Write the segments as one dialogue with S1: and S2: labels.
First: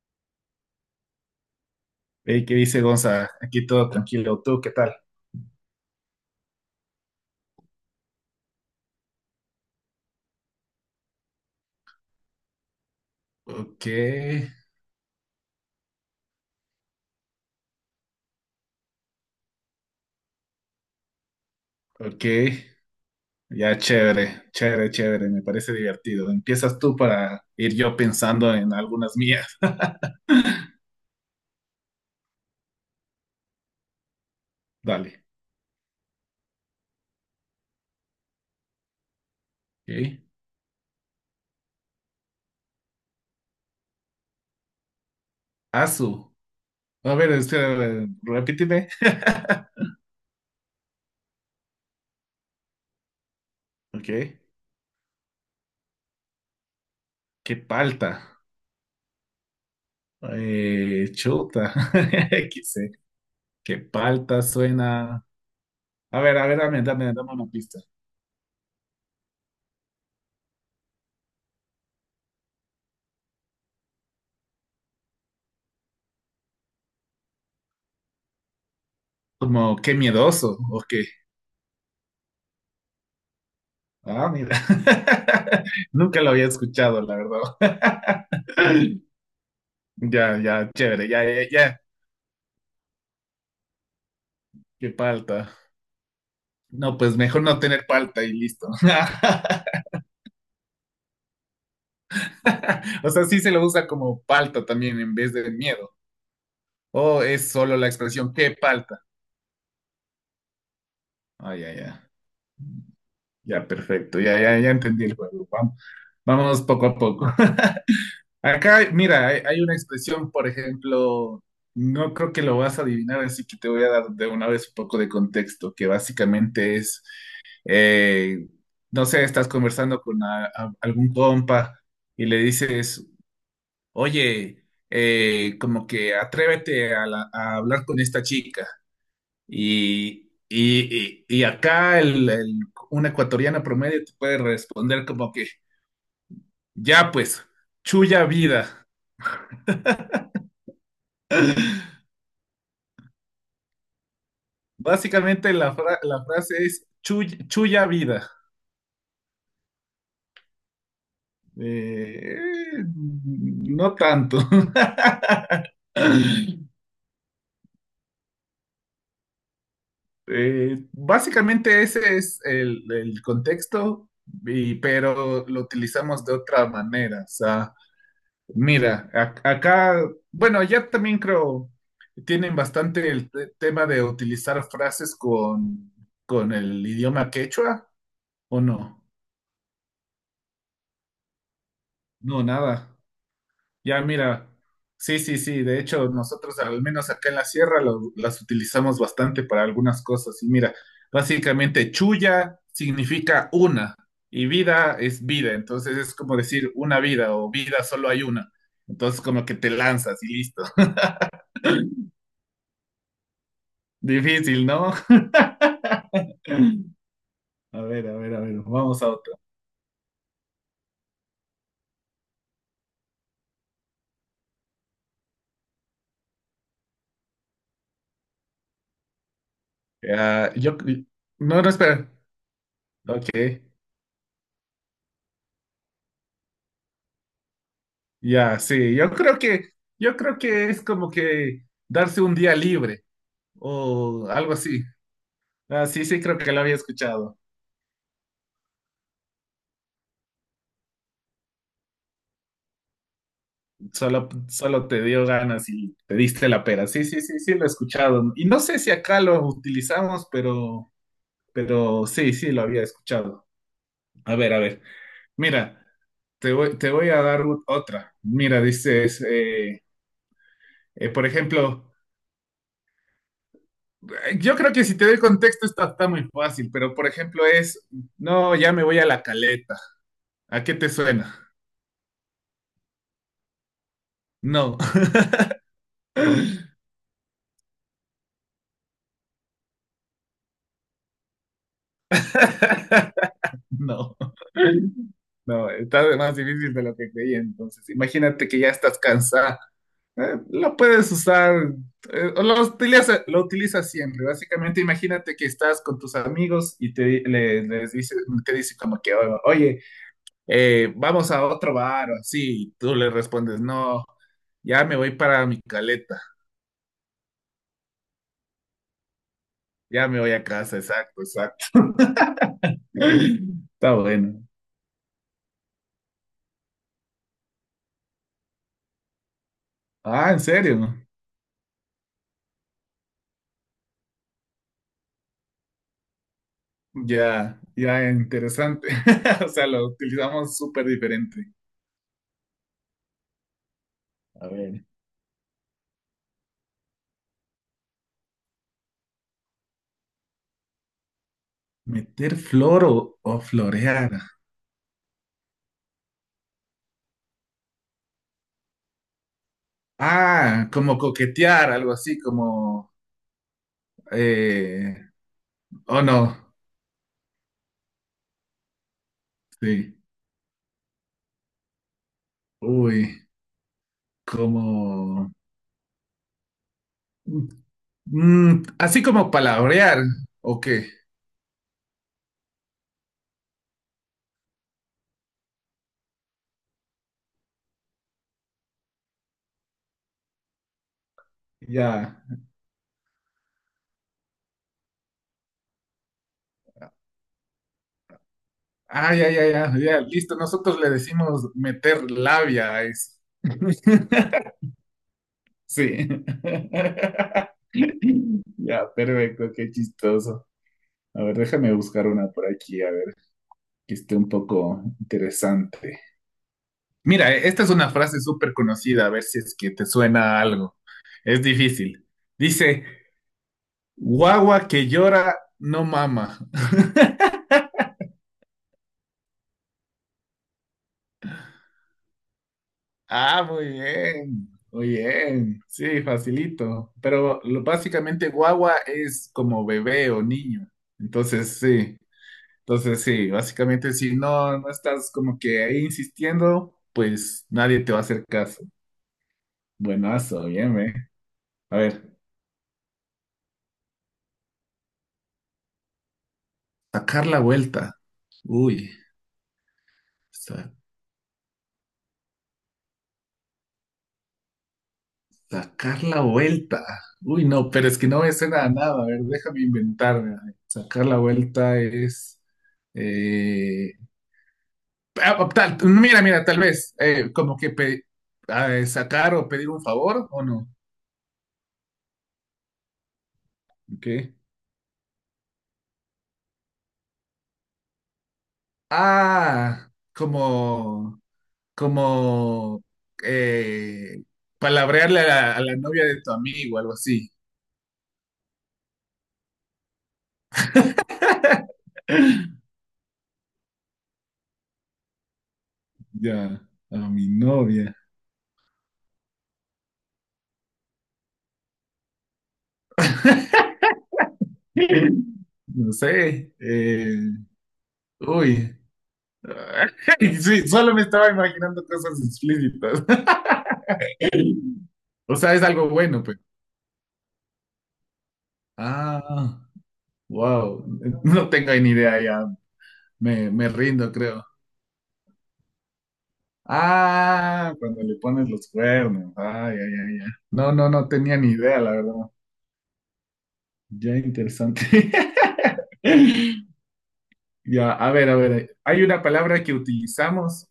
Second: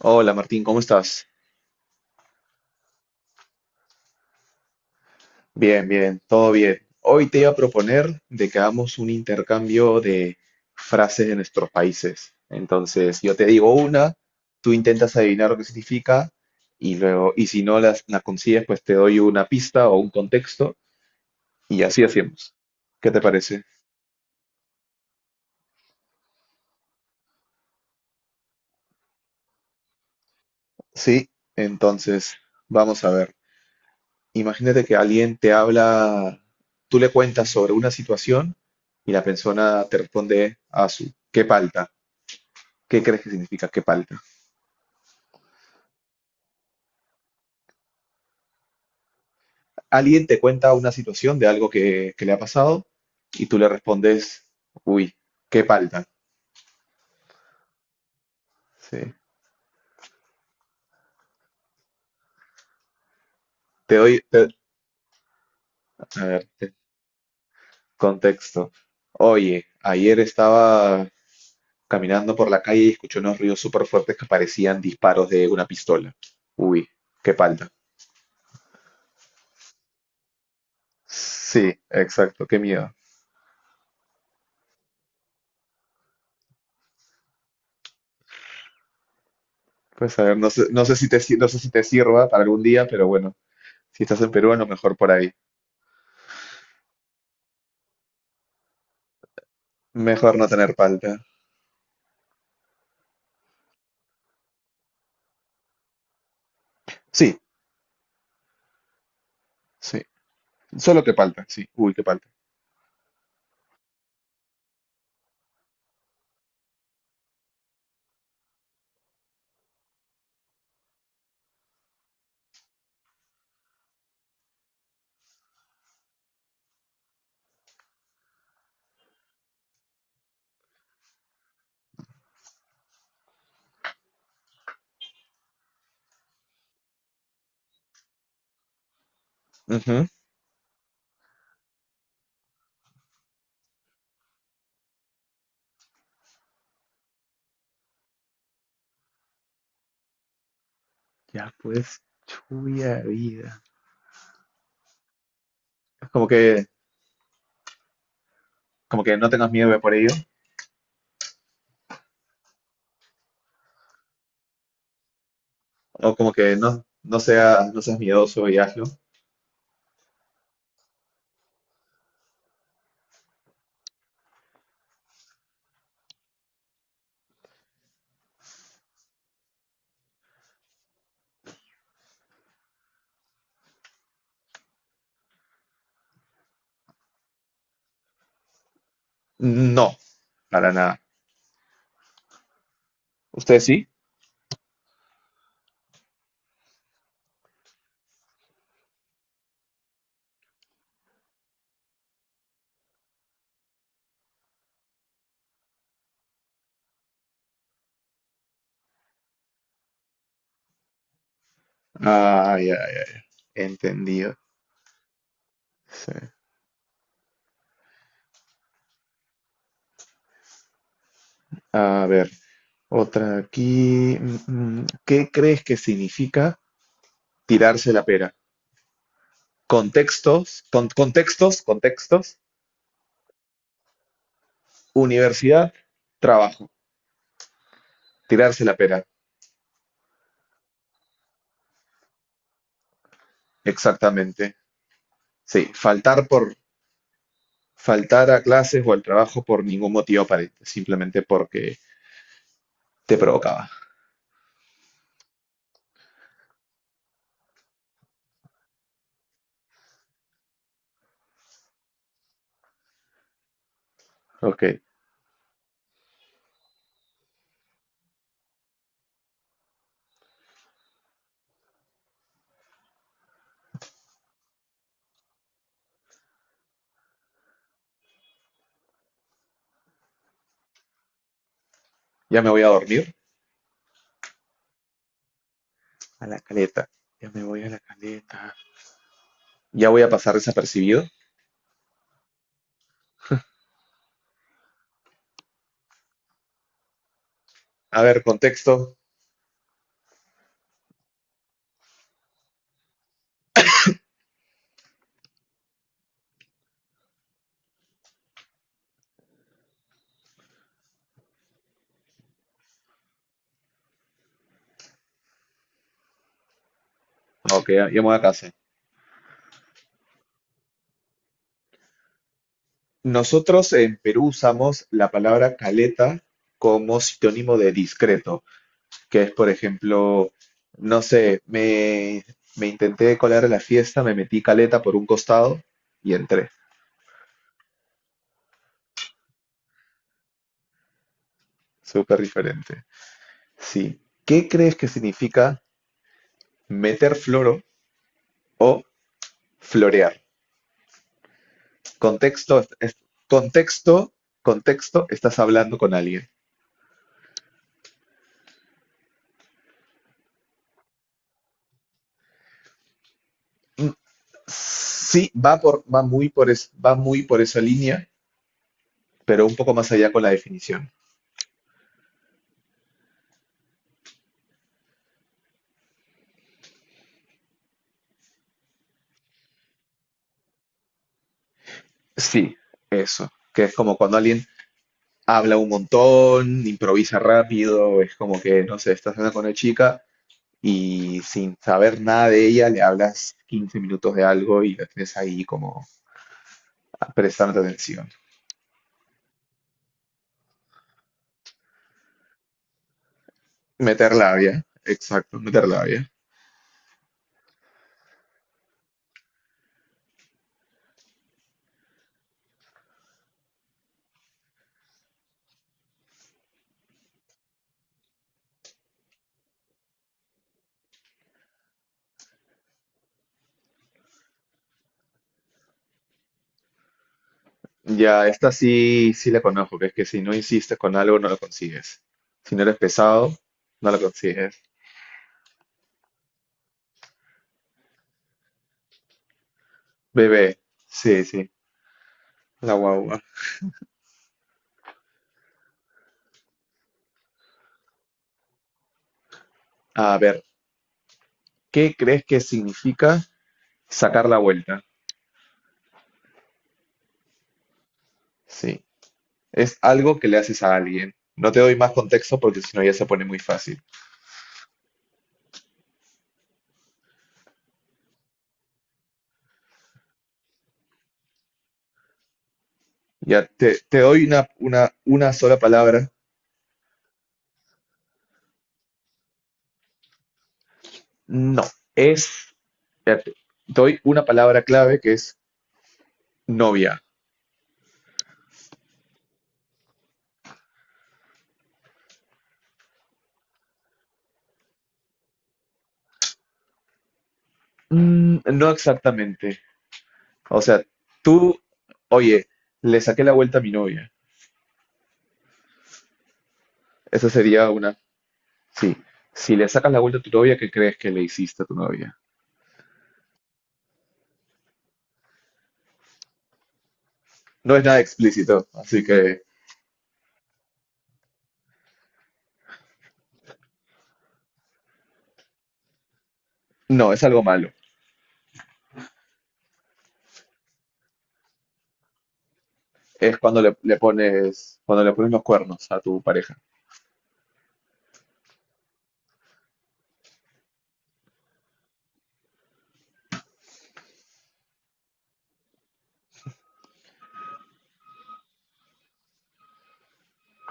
S1: Hola Martín, ¿cómo estás?
S2: Ey, ¿qué dice Gonza? Aquí todo tranquilo. ¿Tú qué tal?
S1: Bien, bien, todo bien. Hoy te iba a proponer de que hagamos un intercambio de frases de nuestros países. Entonces, yo te digo
S2: Ok,
S1: una, tú intentas adivinar lo que significa y luego, y si no la consigues, pues te doy una pista o un contexto y así
S2: ok.
S1: hacemos. ¿Qué te parece?
S2: Ya chévere, chévere, chévere. Me parece divertido. Empiezas tú para ir yo pensando en algunas mías.
S1: Sí, entonces, vamos a ver. Imagínate que
S2: Dale.
S1: alguien te habla, tú le cuentas sobre una situación y la persona te
S2: Ok.
S1: responde a su, qué palta. ¿Qué crees que significa qué palta?
S2: Azu. A ver, espera, repíteme.
S1: Alguien te cuenta una situación de algo que le ha pasado y tú le
S2: Ok.
S1: respondes, uy, qué palta.
S2: ¿Qué palta?
S1: Sí.
S2: Chuta. ¿Qué sé? ¿Qué
S1: Te doy,
S2: palta
S1: te-
S2: suena?
S1: a
S2: A
S1: ver,
S2: ver,
S1: te-
S2: dame, dame, dame una pista.
S1: Contexto. Oye, ayer estaba caminando por la calle y escuché unos ruidos súper fuertes que parecían disparos de una pistola. Uy, qué palta.
S2: Como qué miedoso, ok.
S1: Sí, exacto, qué miedo.
S2: Ah, mira. Nunca lo había escuchado, la verdad.
S1: Pues a ver,
S2: Ya,
S1: no sé,
S2: ya, chévere, ya, ya,
S1: no sé si
S2: ya.
S1: te sirva para algún día, pero bueno, si estás en Perú, a lo
S2: Qué
S1: mejor por ahí.
S2: palta. No, pues mejor no tener palta y listo.
S1: Mejor no tener palta.
S2: O sea, sí se lo usa como palta también en vez de miedo. O
S1: Sí,
S2: es solo la expresión qué palta.
S1: sí. Solo que palta,
S2: Ah,
S1: sí.
S2: ya,
S1: Uy, que
S2: ya.
S1: palta.
S2: Ya, perfecto. Ya, ya, ya entendí el juego. Vamos, vamos poco a poco. Acá, mira, hay una expresión, por ejemplo, no creo que lo vas a adivinar, así que te voy a dar de una vez un poco de contexto, que básicamente es, eh, no sé, estás conversando con algún compa y le dices, oye, como que atrévete a, a hablar con esta chica.
S1: Ujú.
S2: Y acá un ecuatoriano promedio te puede responder como que, ya pues, chulla vida.
S1: Ya pues, chuya vida.
S2: Básicamente la,
S1: Es
S2: la frase es Chuya vida".
S1: como que no tengas miedo por ello,
S2: Eh, no tanto.
S1: o como que no, no seas, no seas miedoso y hazlo.
S2: Básicamente ese es el contexto, pero lo utilizamos de otra manera. O sea, mira, acá, bueno, ya también creo, tienen bastante el tema de utilizar frases con el idioma quechua, ¿o no?
S1: No, para nada.
S2: No, nada.
S1: ¿Usted sí?
S2: Ya, mira, sí, sí, sí, de hecho nosotros al menos acá en la sierra las utilizamos bastante para algunas cosas y mira, básicamente chulla significa una y vida es vida, entonces es como decir una vida o vida solo hay una, entonces como que te lanzas y listo.
S1: Ah, ya, ya, ya. Entendido.
S2: Difícil, ¿no?
S1: Sí.
S2: A ver, a ver, a ver, vamos a otro.
S1: A ver, otra aquí. Mm. ¿Qué crees que significa tirarse la pera?
S2: Ah,
S1: Contextos,
S2: yo,
S1: contextos,
S2: no, no, espera.
S1: contextos.
S2: Ok,
S1: Universidad, trabajo.
S2: ya,
S1: Tirarse la
S2: sí,
S1: pera.
S2: yo creo que es como que darse un día libre o algo
S1: Exactamente.
S2: así.
S1: Sí,
S2: Ah, sí, sí, creo que lo había escuchado.
S1: faltar a clases o al trabajo por ningún motivo aparente, simplemente porque te provocaba.
S2: Solo, solo te dio ganas y te diste la pera. Sí, sí, sí, sí, lo he escuchado. Y no sé si acá lo utilizamos, pero sí, sí, lo había escuchado. A ver, a
S1: Ok,
S2: ver. Mira, te voy a dar otra. Mira, dices, por ejemplo, yo creo que si te doy contexto está, está muy fácil, pero por ejemplo es, no, ya me voy a la caleta. ¿A qué te suena?
S1: ya me voy a dormir
S2: No,
S1: a la caleta. Ya me voy a la caleta. Ya voy a pasar desapercibido.
S2: no. No, está de más difícil de lo que creía. Entonces,
S1: A ver,
S2: imagínate que ya
S1: contexto.
S2: estás cansada. Lo puedes usar, o lo utilizas siempre. Básicamente, imagínate que estás con tus amigos y te, les dice, te dice como que, "Oh, oye, vamos a otro bar o así". Y tú le respondes, no, ya me voy para mi caleta,
S1: Ok, ya me voy a casa.
S2: ya me voy a casa, exacto, exacto.
S1: Nosotros
S2: Está
S1: en Perú
S2: bueno.
S1: usamos la palabra caleta como sinónimo de discreto, que es, por ejemplo,
S2: Ah, ¿en serio?
S1: no sé, me intenté colar a la fiesta, me metí caleta por un costado y entré.
S2: Ya, ya interesante. O sea, lo utilizamos súper diferente.
S1: Súper diferente. Sí. ¿Qué
S2: A
S1: crees
S2: ver.
S1: que significa meter floro o florear?
S2: Meter
S1: Contexto,
S2: flor o florear.
S1: contexto, contexto, estás hablando con alguien.
S2: Ah, como coquetear, algo así, como...
S1: Mm,
S2: Eh,
S1: sí,
S2: oh, no,
S1: va muy por esa línea, pero un poco más
S2: sí.
S1: allá con la definición.
S2: Uy, como... mm, así como palabrear, ¿o qué?
S1: Sí, eso, que es como cuando alguien habla un montón, improvisa rápido, es como que, no sé, estás hablando con una chica y sin saber
S2: Ya.
S1: nada de ella le hablas 15 minutos de algo y la tienes ahí como prestando atención.
S2: Ah, ya, ya, ya, ya, listo. Nosotros le decimos meter labia a eso.
S1: Meter labia, exacto, meter labia.
S2: Sí. Ya, perfecto, qué chistoso. A ver, déjame buscar una por aquí, a ver, que esté un poco interesante. Mira, e, esta es una frase súper conocida, a ver si es que te suena a algo. Es difícil. Dice, guagua que llora no mama.
S1: Ya, esta sí, sí la conozco, que es que si no insistes con algo, no lo consigues. Si no eres pesado,
S2: Ah, muy
S1: no lo
S2: bien,
S1: consigues.
S2: muy bien. Sí, facilito. Pero lo, básicamente guagua es como bebé o
S1: Bebé,
S2: niño.
S1: sí, sí,
S2: Entonces, sí.
S1: la
S2: Entonces,
S1: guagua.
S2: sí, básicamente si no, no estás como que ahí insistiendo, pues nadie te va a hacer caso.
S1: A ver,
S2: Buenazo, bien, ¿eh? A
S1: ¿qué
S2: ver.
S1: crees que significa sacar la vuelta?
S2: Sacar la vuelta.
S1: Sí,
S2: Uy,
S1: es algo que le haces
S2: sa-
S1: a alguien. No te doy más contexto porque si no ya se pone muy fácil.
S2: sacar la vuelta. Uy, no, pero es que no me suena a nada. A ver, déjame inventarme. A ver, sacar la vuelta es...
S1: Ya, te,
S2: eh,
S1: te doy una sola palabra.
S2: mira, mira, tal vez, como que sacar o pedir un favor o no.
S1: No, es, espérate, te doy una
S2: ¿Qué?
S1: palabra clave que es novia.
S2: Ah, como... como... eh, palabrearle a la novia de tu amigo, algo así.
S1: Mm, no exactamente. O sea, tú, oye, le saqué la vuelta a mi novia.
S2: Ya, a mi
S1: Esa sería
S2: novia.
S1: una, sí. Si le sacas la vuelta a tu novia, ¿qué crees que le hiciste a tu novia?
S2: No sé.
S1: No es nada explícito,
S2: Uy.
S1: así que
S2: Sí, solo me estaba imaginando cosas explícitas. O sea, es algo bueno, pues.
S1: no, es algo malo.
S2: Ah, wow. No tengo ni idea ya.
S1: Es
S2: Me,
S1: cuando
S2: me rindo, creo.
S1: cuando le pones los cuernos a tu pareja.
S2: Ah, cuando le pones los cuernos. Ay, ay, ay, ay. No, no, no tenía ni idea, la verdad. Ya interesante. Ya, a ver, a ver. Hay una palabra que utilizamos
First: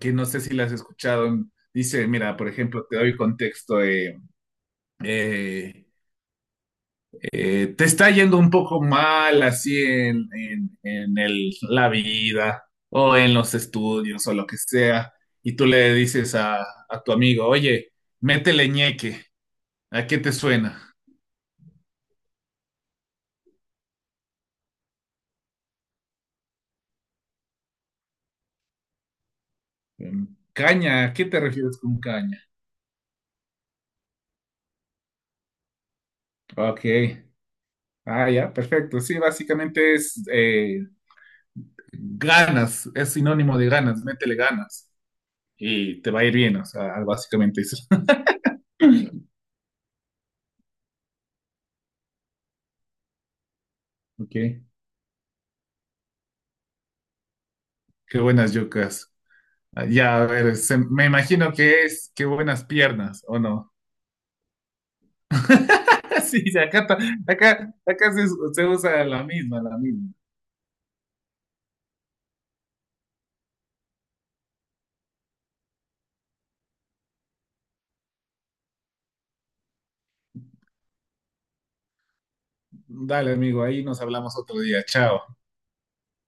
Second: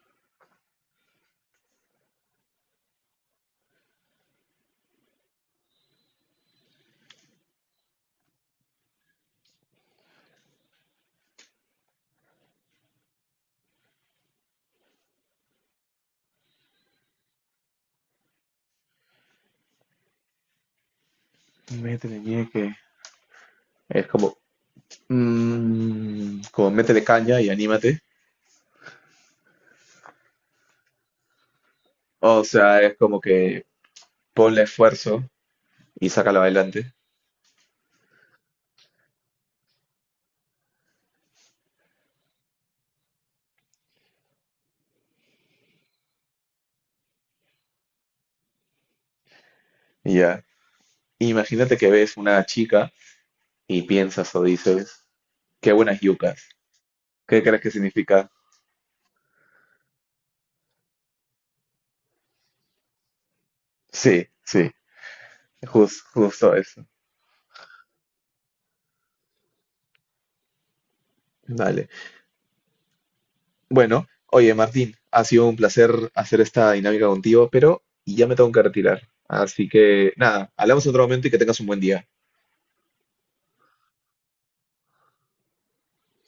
S2: que no sé si la has escuchado. Dice, mira, por ejemplo, te doy contexto. Eh, Te está yendo un poco mal así en, en la vida o en los estudios o lo que sea, y tú le dices a tu amigo, oye, métele ñeque, ¿a qué te suena?
S1: Métele ñeque. Es como, mm, como métele caña y anímate.
S2: Mm, caña, ¿a qué te refieres con caña?
S1: O sea, es como que ponle esfuerzo y sácalo
S2: Ok,
S1: adelante.
S2: ah, ya, perfecto. Sí, básicamente es ganas, es sinónimo de ganas, métele ganas y te va a ir bien, o sea, básicamente eso.
S1: Y ya. Imagínate que ves una chica y piensas
S2: Ok,
S1: o dices, qué buenas yucas. ¿Qué crees que
S2: qué
S1: significa?
S2: buenas yucas. Ah, ya, a ver, me imagino que es qué buenas piernas, ¿o no?
S1: Sí, sí,
S2: Sí,
S1: justo
S2: sí,
S1: eso.
S2: acá, acá, se usa la misma, la misma.
S1: Dale. Bueno, oye, Martín, ha sido un placer hacer esta dinámica contigo, pero ya me tengo que retirar. Así que nada, hablamos en otro momento y que tengas un buen día.
S2: Dale, amigo, ahí nos hablamos otro día. Chao.